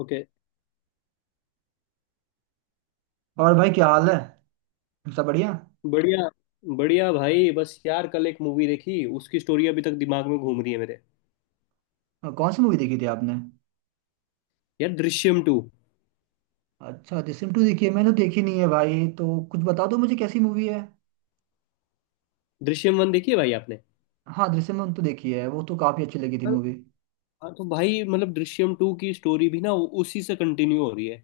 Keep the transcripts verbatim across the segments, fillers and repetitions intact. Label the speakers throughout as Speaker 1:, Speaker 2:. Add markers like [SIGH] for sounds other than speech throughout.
Speaker 1: Okay.
Speaker 2: और भाई क्या हाल है? सब बढ़िया।
Speaker 1: बढ़िया। बढ़िया भाई, बस यार कल एक मूवी देखी, उसकी स्टोरी अभी तक दिमाग में घूम रही है मेरे।
Speaker 2: और कौन सी मूवी देखी थी आपने?
Speaker 1: यार, दृश्यम टू।
Speaker 2: अच्छा, दृश्यम टू देखी है, मैंने तो देखी नहीं है भाई, तो कुछ बता दो मुझे कैसी मूवी है।
Speaker 1: दृश्यम वन देखी है भाई आपने?
Speaker 2: हाँ, दृश्यम वन तो देखी है, वो तो काफी अच्छी लगी थी
Speaker 1: हाँ।
Speaker 2: मूवी।
Speaker 1: हाँ, तो भाई मतलब दृश्यम टू की स्टोरी भी ना वो उसी से कंटिन्यू हो रही है।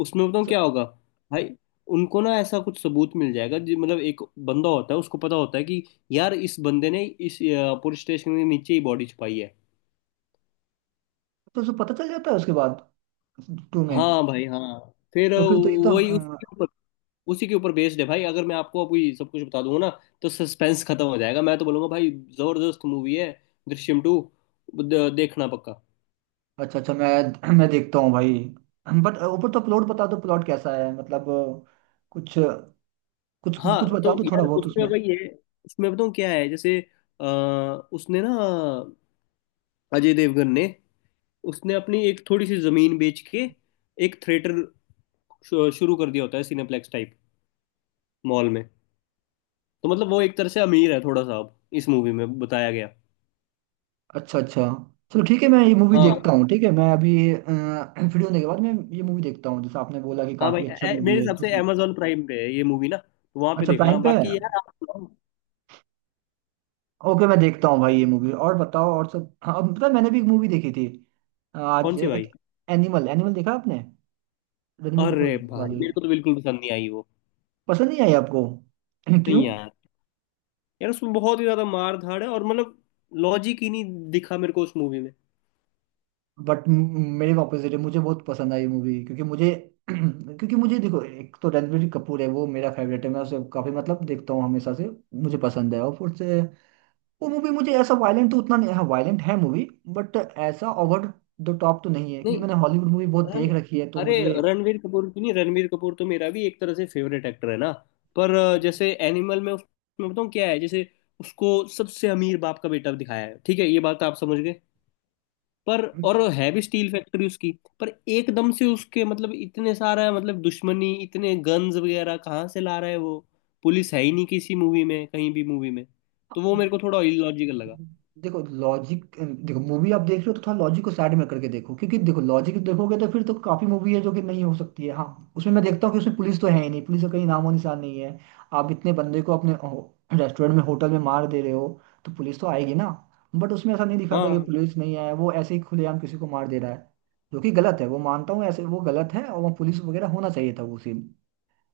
Speaker 1: उसमें बताऊँ
Speaker 2: अच्छा,
Speaker 1: क्या होगा? भाई, उनको ना ऐसा कुछ सबूत मिल जाएगा जी, मतलब एक बंदा होता है उसको पता होता है कि यार इस बंदे ने इस पुलिस स्टेशन के नीचे ही बॉडी छुपाई है।
Speaker 2: तो उसको पता चल जाता है उसके बाद टू में?
Speaker 1: हाँ भाई, हाँ। फिर
Speaker 2: तो फिर तो ये तो
Speaker 1: वही
Speaker 2: अ,
Speaker 1: उसके ऊपर, उसी के ऊपर बेस्ड है भाई। अगर मैं आपको अभी सब कुछ बता दूंगा ना तो सस्पेंस खत्म हो जाएगा। मैं तो बोलूंगा भाई, जबरदस्त मूवी है दृश्यम टू, देखना पक्का।
Speaker 2: अच्छा अच्छा, मैं मैं देखता हूँ भाई। बट ऊपर तो प्लॉट बता दो, प्लॉट कैसा है मतलब अ, कुछ कुछ कुछ
Speaker 1: हाँ
Speaker 2: बता
Speaker 1: तो
Speaker 2: दो थोड़ा
Speaker 1: यार,
Speaker 2: बहुत
Speaker 1: उसमें
Speaker 2: उसमें।
Speaker 1: भाई ये, उसमें बताऊँ क्या है? जैसे अ, उसने ना, अजय देवगन ने, उसने अपनी एक थोड़ी सी जमीन बेच के एक थिएटर शुरू कर दिया होता है, सिनेप्लेक्स टाइप मॉल में। तो मतलब वो एक तरह से अमीर है थोड़ा सा, अब इस मूवी में बताया गया।
Speaker 2: अच्छा अच्छा, चलो ठीक है, मैं ये मूवी
Speaker 1: हाँ।
Speaker 2: देखता हूँ। ठीक है, मैं अभी अ, फ्री होने के बाद मैं ये मूवी देखता हूँ, जैसे आपने बोला कि
Speaker 1: हाँ भाई,
Speaker 2: काफी
Speaker 1: ए-
Speaker 2: अच्छा
Speaker 1: ए-
Speaker 2: मूवी
Speaker 1: मेरे
Speaker 2: है
Speaker 1: हिसाब
Speaker 2: तो।
Speaker 1: से अमेजोन प्राइम पे है ये मूवी ना, तो वहां पे
Speaker 2: अच्छा,
Speaker 1: देखना।
Speaker 2: प्राइम पे है।
Speaker 1: बाकी यार, आप सुनाओ।
Speaker 2: ओके, मैं देखता हूँ भाई ये मूवी। और बताओ और सब। हाँ, अब पता है, मैंने भी एक मूवी देखी थी
Speaker 1: कौन
Speaker 2: आज,
Speaker 1: सी भाई?
Speaker 2: एक एनिमल, एनिमल देखा आपने? रणबीर कपूर
Speaker 1: अरे भाई,
Speaker 2: वाली?
Speaker 1: मेरे को तो बिल्कुल पसंद नहीं आई वो।
Speaker 2: पसंद नहीं आई आपको? [CLEARS THROAT] क्यों?
Speaker 1: नहीं यार, यार उसमें बहुत ही ज्यादा मार धाड़ है और मतलब लॉजिक ही नहीं दिखा मेरे को उस मूवी में।
Speaker 2: बट मेरे ऑपोजिट है, मुझे बहुत पसंद आई मूवी, क्योंकि मुझे [CLEARS THROAT] क्योंकि मुझे देखो, एक तो रणबीर कपूर है, वो मेरा फेवरेट है, मैं उसे काफी मतलब देखता हूँ हमेशा से, मुझे पसंद है। और फिर से वो मूवी मुझे ऐसा वायलेंट तो उतना नहीं, हाँ वायलेंट है मूवी, बट ऐसा ओवर द टॉप तो नहीं है, क्योंकि
Speaker 1: नहीं,
Speaker 2: मैंने हॉलीवुड मूवी बहुत
Speaker 1: रन,
Speaker 2: देख रखी है तो
Speaker 1: अरे, रणवीर कपूर की, नहीं रणवीर कपूर तो मेरा भी एक तरह से फेवरेट एक्टर है ना। पर अ, जैसे एनिमल में उसमें बताऊँ क्या है? जैसे, उसको सबसे अमीर बाप का बेटा दिखाया है, ठीक है ये बात तो आप समझ गए। पर और है भी स्टील फैक्ट्री उसकी, पर एकदम से उसके मतलब इतने सारा मतलब दुश्मनी, इतने गन्स वगैरह कहाँ से ला रहा है वो? पुलिस है ही नहीं किसी मूवी में, कहीं भी मूवी में। तो वो मेरे
Speaker 2: मुझे।
Speaker 1: को थोड़ा इलॉजिकल लगा।
Speaker 2: देखो लॉजिक देखो, मूवी आप देख रहे हो तो थोड़ा लॉजिक को साइड में करके देखो, क्योंकि देखो लॉजिक देखोगे तो फिर तो काफी मूवी है जो कि नहीं हो सकती है। हाँ उसमें मैं देखता हूँ कि उसमें पुलिस तो है ही नहीं, पुलिस का कहीं नामो निशान नहीं है। आप इतने बंदे को अपने रेस्टोरेंट में, होटल में मार दे रहे हो तो पुलिस तो आएगी ना? बट उसमें ऐसा नहीं दिखाता कि
Speaker 1: हाँ
Speaker 2: पुलिस नहीं आया, वो ऐसे ही खुलेआम किसी को मार दे रहा है, जो कि गलत है, वो मानता हूँ, ऐसे वो गलत है और वो पुलिस वगैरह होना चाहिए था वो सीन।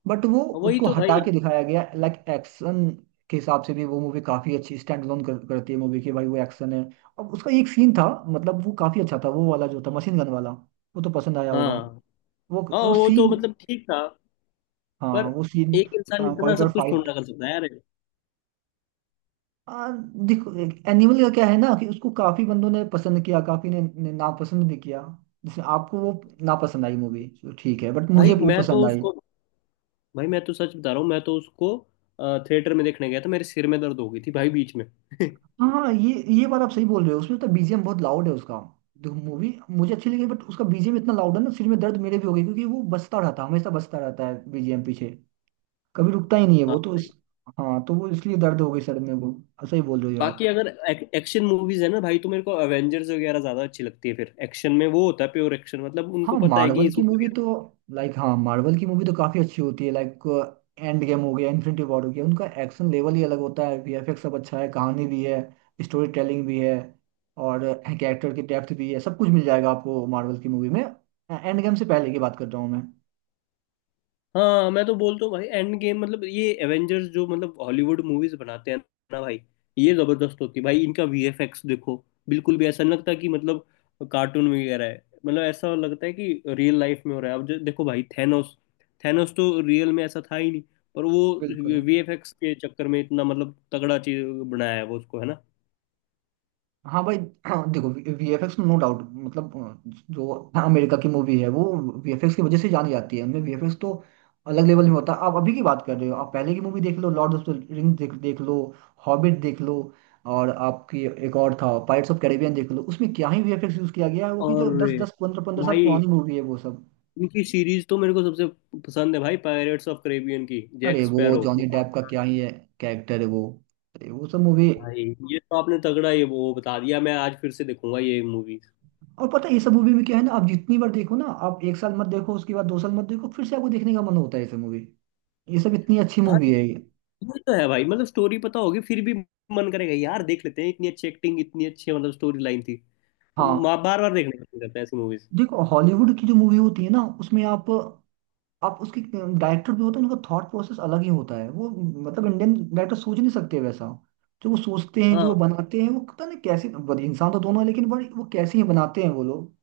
Speaker 2: बट वो
Speaker 1: वही
Speaker 2: उसको
Speaker 1: तो
Speaker 2: हटा
Speaker 1: भाई,
Speaker 2: के दिखाया गया। लाइक एक्शन के हिसाब से भी वो मूवी काफी अच्छी स्टैंड अलोन कर, करती है मूवी की भाई, वो एक्शन है। और उसका एक सीन था, मतलब वो काफी अच्छा था, वो वाला जो था मशीन गन वाला, वो तो पसंद आया होगा।
Speaker 1: हाँ।
Speaker 2: वो
Speaker 1: हाँ
Speaker 2: वो
Speaker 1: वो तो
Speaker 2: सीन,
Speaker 1: मतलब ठीक था, पर
Speaker 2: हाँ वो सीन
Speaker 1: एक इंसान इतना
Speaker 2: कॉरिडोर
Speaker 1: सब कुछ
Speaker 2: फाइट।
Speaker 1: थोड़ा ना कर सकता है यार।
Speaker 2: आ, देखो एनिमल का क्या है ना, कि उसको काफी बंदों ने पसंद किया, काफी ने, ने नापसंद भी किया। जिसमें आपको वो नापसंद आई मूवी, ठीक है, बट मुझे
Speaker 1: भाई
Speaker 2: वो
Speaker 1: मैं तो
Speaker 2: पसंद आई।
Speaker 1: उसको, भाई मैं तो सच बता रहा हूँ, मैं तो उसको थिएटर में देखने गया था, मेरे सिर में दर्द हो गई थी भाई बीच में। [LAUGHS]
Speaker 2: हाँ ये ये बात आप सही बोल रहे हो, उसमें तो बीजीएम बहुत लाउड है उसका। देखो मूवी मुझे अच्छी लगी, बट उसका बीजीएम इतना लाउड है ना, सिर में दर्द मेरे भी हो गई, क्योंकि वो बजता रहता है, हमेशा बजता रहता है बीजीएम पीछे, कभी रुकता ही नहीं है वो तो।
Speaker 1: हाँ।
Speaker 2: इस हाँ, तो वो इसलिए दर्द हो गई सर में वो। सही बोल रहे हो यार आप।
Speaker 1: बाकी अगर एक, एक्शन मूवीज है ना भाई, तो मेरे को एवेंजर्स वगैरह ज्यादा अच्छी लगती है। फिर एक्शन में वो होता है प्योर एक्शन, मतलब
Speaker 2: हाँ
Speaker 1: उनको पता है
Speaker 2: मार्वल
Speaker 1: कि
Speaker 2: की
Speaker 1: सुपर।
Speaker 2: मूवी तो, लाइक, हाँ मार्वल की मूवी तो काफी अच्छी होती है, लाइक एंड गेम हो गया, इन्फिनिटी वॉर हो गया, उनका एक्शन लेवल ही अलग होता है। वीएफएक्स सब अच्छा है, कहानी भी है, स्टोरी टेलिंग भी है, और कैरेक्टर की डेप्थ भी है, सब कुछ मिल जाएगा आपको मार्वल की मूवी में। एंड गेम से पहले की बात कर रहा हूँ मैं।
Speaker 1: हाँ, मैं तो बोलता हूँ भाई, एंड गेम मतलब ये एवेंजर्स जो मतलब हॉलीवुड मूवीज बनाते हैं ना भाई, ये जबरदस्त होती है भाई। इनका वीएफएक्स देखो, बिल्कुल भी ऐसा नहीं लगता कि मतलब कार्टून वगैरह है, मतलब ऐसा लगता है कि रियल लाइफ में हो रहा है। अब जो देखो भाई थैनोस, थैनोस तो रियल में ऐसा था ही नहीं, पर वो
Speaker 2: बिल्कुल।
Speaker 1: वीएफएक्स के चक्कर में इतना मतलब तगड़ा चीज बनाया है वो उसको, है ना।
Speaker 2: हाँ भाई, हाँ देखो वीएफएक्स नो डाउट, मतलब अ, जो अमेरिका की मूवी है वो वीएफएक्स की वजह से जानी जाती है, उनमें वीएफएक्स तो अलग लेवल में होता है। आप अभी की बात कर रहे हो, आप पहले की मूवी देख लो, लॉर्ड ऑफ द रिंग्स देख देख लो, हॉबिट देख लो, और आपकी एक और था पायरेट्स ऑफ कैरेबियन, देख लो उसमें क्या ही वीएफएक्स यूज किया गया है, वो कि
Speaker 1: और
Speaker 2: जो दस दस पंद्रह पंद्रह साल
Speaker 1: भाई,
Speaker 2: पुरानी मूवी है वो सब।
Speaker 1: इनकी सीरीज तो मेरे को सबसे पसंद है भाई, पायरेट्स ऑफ कैरेबियन की, जैक
Speaker 2: अरे वो
Speaker 1: स्पैरो।
Speaker 2: जॉनी डेप का क्या ही है, कैरेक्टर है वो, अरे वो सब मूवी।
Speaker 1: भाई ये तो आपने तगड़ा ये वो बता दिया, मैं आज फिर से देखूंगा ये मूवी।
Speaker 2: और पता है ये सब मूवी में क्या है ना, आप जितनी बार देखो ना, आप एक साल मत देखो, उसके बाद दो साल मत देखो, फिर से आपको देखने का मन होता है ये सब मूवी। ये सब इतनी अच्छी
Speaker 1: हाँ,
Speaker 2: मूवी है ये।
Speaker 1: ये तो है भाई, मतलब स्टोरी पता होगी फिर भी मन करेगा यार देख लेते हैं। इतनी अच्छी एक्टिंग, इतनी अच्छी मतलब स्टोरी लाइन थी, तो
Speaker 2: हाँ
Speaker 1: बार बार देखने का मन करता है ऐसी मूवीज।
Speaker 2: देखो, हॉलीवुड की जो मूवी होती है ना, उसमें आप आप उसके डायरेक्टर भी होते हैं, उनका थॉट प्रोसेस अलग ही होता है वो, मतलब इंडियन डायरेक्टर सोच नहीं सकते वैसा। जो वो सोचते हैं, जो
Speaker 1: हाँ
Speaker 2: वो बनाते हैं, वो पता नहीं कैसे, बड़े इंसान तो दोनों है लेकिन बड़े वो कैसे ही बनाते हैं वो लोग।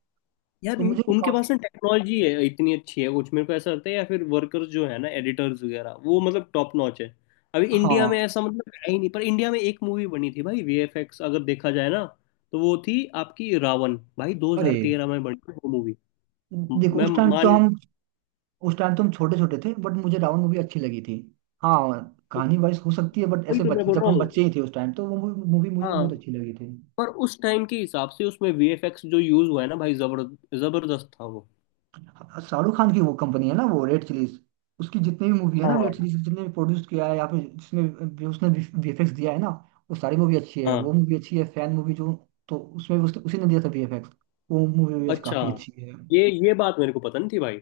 Speaker 1: यार,
Speaker 2: तो
Speaker 1: उन-
Speaker 2: मुझे वो
Speaker 1: उनके पास
Speaker 2: काफी।
Speaker 1: ना टेक्नोलॉजी है इतनी अच्छी है कुछ, मेरे को ऐसा लगता है। या फिर वर्कर्स जो है ना, एडिटर्स वगैरह, वो मतलब टॉप नॉच है। अभी इंडिया में
Speaker 2: हाँ,
Speaker 1: ऐसा मतलब है ही नहीं, पर इंडिया में एक मूवी बनी थी भाई, वीएफएक्स अगर देखा जाए ना, तो वो थी आपकी रावण भाई,
Speaker 2: अरे
Speaker 1: दो हज़ार तेरह में बनी थी वो मूवी।
Speaker 2: देखो
Speaker 1: मैं
Speaker 2: उस टाइम तो
Speaker 1: मान
Speaker 2: हम उस टाइम तो हम छोटे छोटे थे, बट मुझे रावण मूवी अच्छी लगी थी। हाँ,
Speaker 1: तो
Speaker 2: कहानी वाइज हो सकती है बट
Speaker 1: वही
Speaker 2: ऐसे
Speaker 1: तो मैं
Speaker 2: बच्चे,
Speaker 1: बोल
Speaker 2: जब
Speaker 1: रहा
Speaker 2: हम
Speaker 1: हूँ।
Speaker 2: बच्चे ही थे उस टाइम, तो वो मूवी मुझे
Speaker 1: हाँ,
Speaker 2: बहुत अच्छी लगी थी।
Speaker 1: पर उस टाइम के हिसाब से उसमें वीएफएक्स जो यूज हुआ है ना भाई, जबर जबरदस्त था वो।
Speaker 2: हाँ, शाहरुख खान की वो कंपनी है ना वो, रेड चिलीज। उसकी जितनी भी मूवी है ना, रेड
Speaker 1: हाँ।
Speaker 2: चिलीज जितने भी प्रोड्यूस किया है, या फिर जिसमें भी उसने वीएफएक्स दिया है ना, वो सारी मूवी अच्छी है।
Speaker 1: हाँ
Speaker 2: वो मूवी अच्छी है फैन मूवी जो, तो उसमें भी उसने, उसी ने दिया था वीएफएक्स, वो मूवी भी
Speaker 1: अच्छा,
Speaker 2: काफी अच्छी है।
Speaker 1: ये ये बात मेरे को पता नहीं थी भाई।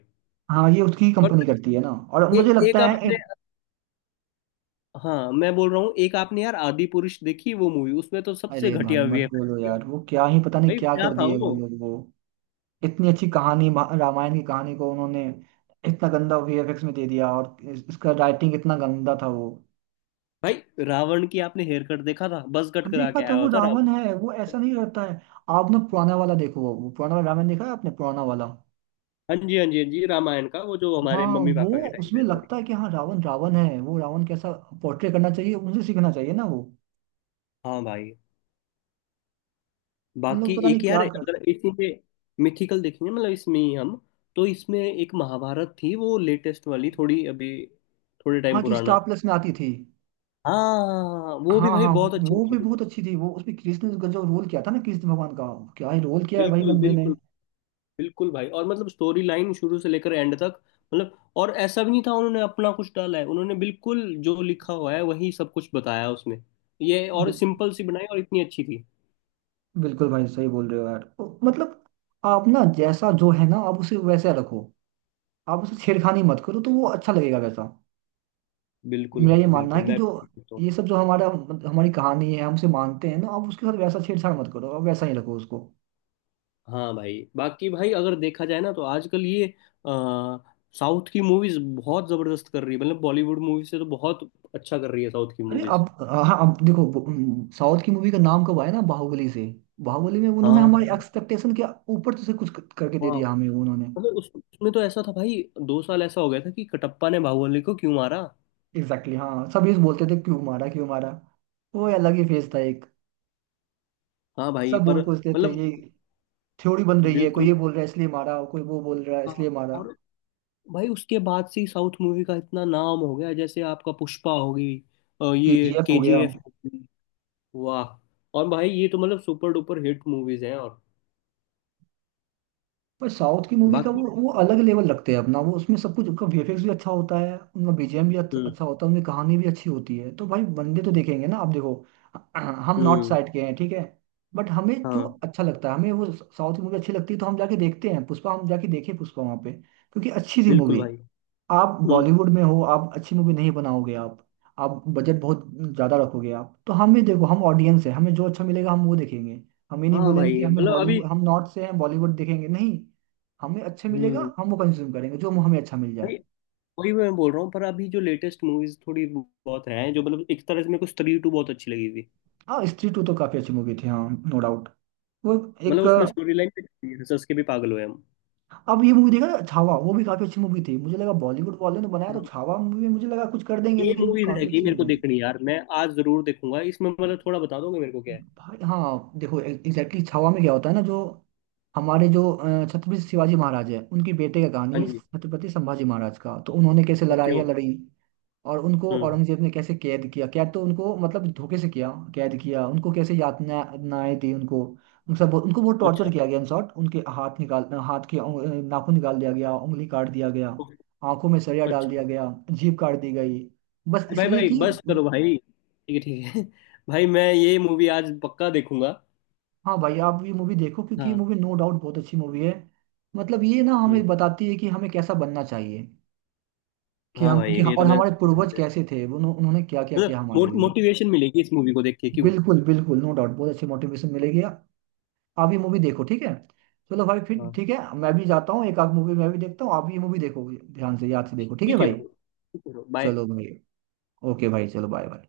Speaker 2: हाँ ये उसकी
Speaker 1: पर
Speaker 2: कंपनी करती है ना, और
Speaker 1: ए,
Speaker 2: मुझे
Speaker 1: एक
Speaker 2: लगता है।
Speaker 1: आपने, हाँ मैं बोल रहा हूँ, एक आपने यार आदि पुरुष देखी वो मूवी, उसमें तो सबसे
Speaker 2: अरे भाई
Speaker 1: घटिया
Speaker 2: मत
Speaker 1: वीएफएक्स
Speaker 2: बोलो
Speaker 1: किया
Speaker 2: यार, वो क्या ही पता नहीं
Speaker 1: भाई,
Speaker 2: क्या
Speaker 1: क्या
Speaker 2: कर
Speaker 1: था
Speaker 2: दिए वो
Speaker 1: वो।
Speaker 2: लोग, वो इतनी अच्छी कहानी मा- रामायण की कहानी को उन्होंने इतना गंदा वीएफएक्स में दे दिया, और इस- इसका राइटिंग इतना गंदा था वो।
Speaker 1: भाई, रावण की आपने हेयर कट देखा था? बस कट करा
Speaker 2: देखा
Speaker 1: के
Speaker 2: था
Speaker 1: आया
Speaker 2: वो,
Speaker 1: हुआ था
Speaker 2: रावण
Speaker 1: रावण
Speaker 2: है वो,
Speaker 1: से।
Speaker 2: ऐसा नहीं रहता है। आपने पुराना वाला देखो, वो पुराना वाला रामायण देखा है आपने पुराना वाला?
Speaker 1: हाँ जी, हाँ जी, हाँ जी, रामायण का वो जो हमारे
Speaker 2: हाँ
Speaker 1: मम्मी
Speaker 2: वो,
Speaker 1: पापा के टाइम पे
Speaker 2: उसमें
Speaker 1: आता था।
Speaker 2: लगता है कि हाँ रावण रावण है, वो रावण कैसा पोर्ट्रे करना चाहिए उनसे सीखना चाहिए ना वो।
Speaker 1: हाँ भाई,
Speaker 2: इन
Speaker 1: बाकी
Speaker 2: लोग पता नहीं
Speaker 1: एक यार,
Speaker 2: क्या कर।
Speaker 1: अगर इसी पे मिथिकल देखेंगे मतलब इसमें ही हम, तो इसमें एक महाभारत थी, वो लेटेस्ट वाली, थोड़ी अभी, थोड़े
Speaker 2: हाँ,
Speaker 1: टाइम
Speaker 2: जो
Speaker 1: पुराना।
Speaker 2: स्टार प्लस में आती थी।
Speaker 1: हाँ वो
Speaker 2: हाँ
Speaker 1: भी भाई
Speaker 2: हाँ,
Speaker 1: बहुत अच्छी
Speaker 2: वो भी
Speaker 1: थी।
Speaker 2: बहुत अच्छी थी वो, उसमें कृष्ण का जो रोल किया था ना, कृष्ण भगवान का, क्या ही रोल किया है भाई
Speaker 1: बिल्कुल,
Speaker 2: बंदे ने।
Speaker 1: बिल्कुल, बिल्कुल भाई। और मतलब स्टोरी लाइन शुरू से लेकर एंड तक, मतलब और ऐसा भी नहीं था उन्होंने अपना कुछ डाला है, उन्होंने बिल्कुल जो लिखा हुआ है वही सब कुछ बताया उसमें। ये और सिंपल सी बनाई और इतनी अच्छी थी।
Speaker 2: बिल्कुल भाई, सही बोल रहे हो यार। ओ, मतलब आप ना जैसा जो है ना, आप उसे वैसा रखो, आप उसे छेड़खानी मत करो, तो वो अच्छा लगेगा वैसा।
Speaker 1: बिल्कुल
Speaker 2: मेरा ये
Speaker 1: भाई
Speaker 2: मानना
Speaker 1: बिल्कुल,
Speaker 2: है कि
Speaker 1: मैं
Speaker 2: जो
Speaker 1: तो।
Speaker 2: ये सब जो हमारा, हमारी कहानी है, हमसे मानते हैं ना, आप उसके साथ वैसा छेड़छाड़ मत करो, आप वैसा ही रखो उसको।
Speaker 1: हाँ भाई, बाकी भाई अगर देखा जाए ना, तो आजकल ये अ, साउथ की मूवीज बहुत जबरदस्त कर रही है, मतलब बॉलीवुड मूवी से तो बहुत अच्छा कर रही है साउथ की
Speaker 2: अरे
Speaker 1: मूवीज।
Speaker 2: आप, हाँ आप देखो, साउथ की मूवी का नाम कब आया ना, बाहुबली से। बाहुबली में उन्होंने हमारे
Speaker 1: हाँ,
Speaker 2: एक्सपेक्टेशन के ऊपर से कुछ क- करके दे
Speaker 1: वाह,
Speaker 2: दिया हमें उन्होंने।
Speaker 1: मतलब उस, उसमें तो ऐसा था भाई, दो साल ऐसा हो गया था कि कटप्पा ने बाहुबली को क्यों मारा।
Speaker 2: एग्जैक्टली exactly, हाँ, सभी बोलते थे क्यों मारा क्यों मारा, वो अलग ही फेज था एक,
Speaker 1: हाँ भाई,
Speaker 2: सब
Speaker 1: पर
Speaker 2: बोल पूछते थे
Speaker 1: मतलब
Speaker 2: ये। थ्योरी बन रही है, कोई
Speaker 1: बिल्कुल,
Speaker 2: ये बोल रहा है इसलिए मारा, कोई वो बोल रहा है
Speaker 1: हाँ।
Speaker 2: इसलिए मारा।
Speaker 1: और भाई, उसके बाद से ही साउथ मूवी का इतना नाम हो गया, जैसे आपका पुष्पा होगी और ये
Speaker 2: केजीएफ हो गया।
Speaker 1: केजीएफ होगी, वाह। और भाई ये तो मतलब सुपर डुपर हिट मूवीज हैं और
Speaker 2: पर साउथ की मूवी का
Speaker 1: बाकी।
Speaker 2: वो वो अलग लेवल रखते हैं अपना, वो उसमें सब कुछ, उनका वीएफएक्स भी अच्छा होता है, उनका बीजीएम भी अच्छा
Speaker 1: हम्म।
Speaker 2: अच्छा होता है, उनकी कहानी भी अच्छी होती है, तो भाई बंदे तो देखेंगे ना। आप देखो, हम नॉर्थ
Speaker 1: हम्म।
Speaker 2: साइड के हैं, ठीक है, बट हमें जो
Speaker 1: हाँ,
Speaker 2: अच्छा लगता है, हमें वो साउथ की मूवी अच्छी लगती है, तो हम जाके देखते हैं पुष्पा, हम जाके देखे पुष्पा वहाँ पे, क्योंकि अच्छी थी
Speaker 1: बिल्कुल
Speaker 2: मूवी।
Speaker 1: भाई।
Speaker 2: आप
Speaker 1: हम्म।
Speaker 2: बॉलीवुड में हो, आप अच्छी मूवी नहीं बनाओगे, आप आप बजट बहुत ज्यादा रखोगे, आप तो, हम भी देखो हम ऑडियंस है, हमें जो अच्छा मिलेगा हम वो देखेंगे, हम ये नहीं
Speaker 1: हाँ
Speaker 2: बोलेंगे कि
Speaker 1: भाई
Speaker 2: हमें
Speaker 1: मतलब अभी।
Speaker 2: बॉलीवुड, हम नॉर्थ से हैं बॉलीवुड देखेंगे नहीं। हमें अच्छा
Speaker 1: हम्म।
Speaker 2: मिलेगा हम वो कंज्यूम करेंगे, जो हमें अच्छा मिल
Speaker 1: भाई
Speaker 2: जाए।
Speaker 1: वही मैं बोल रहा हूँ, पर अभी जो लेटेस्ट मूवीज थोड़ी बहुत हैं जो मतलब एक तरह से, मेरे को स्त्री टू बहुत अच्छी लगी थी।
Speaker 2: हाँ स्त्री टू तो काफी अच्छी मूवी थी, हाँ नो डाउट। वो
Speaker 1: मतलब
Speaker 2: एक
Speaker 1: उसमें
Speaker 2: अ,
Speaker 1: स्टोरी लाइन पे हंस हंस के भी पागल हुए।
Speaker 2: अब ये मूवी देखा है, छावा, वो भी काफी अच्छी मूवी थी, मुझे लगा बॉलीवुड वाले ने बनाया तो
Speaker 1: हम
Speaker 2: छावा मूवी, मुझे लगा कुछ कर देंगे,
Speaker 1: ये
Speaker 2: लेकिन
Speaker 1: मूवी
Speaker 2: काफी
Speaker 1: रहेगी
Speaker 2: अच्छी
Speaker 1: मेरे को
Speaker 2: बनाई।
Speaker 1: देखनी यार, मैं आज जरूर देखूंगा। इसमें मतलब थोड़ा बता दोगे मेरे को क्या है?
Speaker 2: भाई हाँ, देखो एग्जैक्टली छावा में क्या होता है ना, जो हमारे जो अ, छत्रपति शिवाजी महाराज है, उनकी बेटे का कहानी
Speaker 1: हाँ
Speaker 2: है
Speaker 1: जी।
Speaker 2: छत्रपति संभाजी महाराज का। तो उन्होंने कैसे
Speaker 1: ओके
Speaker 2: लड़ाइयाँ
Speaker 1: ओके।
Speaker 2: लड़ी, और उनको
Speaker 1: हम्म।
Speaker 2: औरंगजेब ने कैसे कैद किया, कैद तो उनको मतलब धोखे से किया, कैद किया उनको, कैसे यातनाएं दी उनको। उन सब, उनको बहुत
Speaker 1: अच्छा।
Speaker 2: टॉर्चर किया गया, इन शॉर्ट उनके हाथ निकाल, हाथ के उंग- अ, नाखून निकाल दिया गया, उंगली काट दिया गया,
Speaker 1: ओके,
Speaker 2: आंखों में सरिया डाल
Speaker 1: अच्छा।
Speaker 2: दिया गया, जीभ काट दी गई। बस
Speaker 1: भाई
Speaker 2: इसलिए
Speaker 1: भाई
Speaker 2: कि।
Speaker 1: बस करो भाई, ठीक है ठीक है। [LAUGHS] भाई मैं ये मूवी आज पक्का देखूंगा।
Speaker 2: हाँ भाई, आप ये मूवी देखो क्योंकि ये
Speaker 1: हाँ।
Speaker 2: मूवी नो डाउट बहुत अच्छी मूवी है। मतलब ये ना
Speaker 1: हम्म।
Speaker 2: हमें बताती है कि हमें कैसा बनना चाहिए, कि
Speaker 1: हाँ
Speaker 2: हम
Speaker 1: भाई
Speaker 2: कि,
Speaker 1: ये तो
Speaker 2: और
Speaker 1: मैं,
Speaker 2: हमारे पूर्वज कैसे थे, उन्हों- उन्होंने क्या क्या किया हमारे
Speaker 1: मतलब
Speaker 2: लिए।
Speaker 1: मोटिवेशन मिलेगी इस मूवी को देख के क्यों।
Speaker 2: बिल्कुल बिल्कुल, नो डाउट बहुत अच्छी मोटिवेशन मिलेगी। आप ये मूवी देखो ठीक है। चलो भाई फिर
Speaker 1: हाँ।
Speaker 2: ठीक है, मैं भी जाता हूँ, एक आध मूवी मैं भी देखता हूँ, आप ये मूवी देखो ध्यान से, याद से देखो ठीक है
Speaker 1: ठीक है
Speaker 2: भाई।
Speaker 1: ब्रो, ठीक है ब्रो, बाय।
Speaker 2: चलो भाई, ओके भाई, चलो बाय बाय।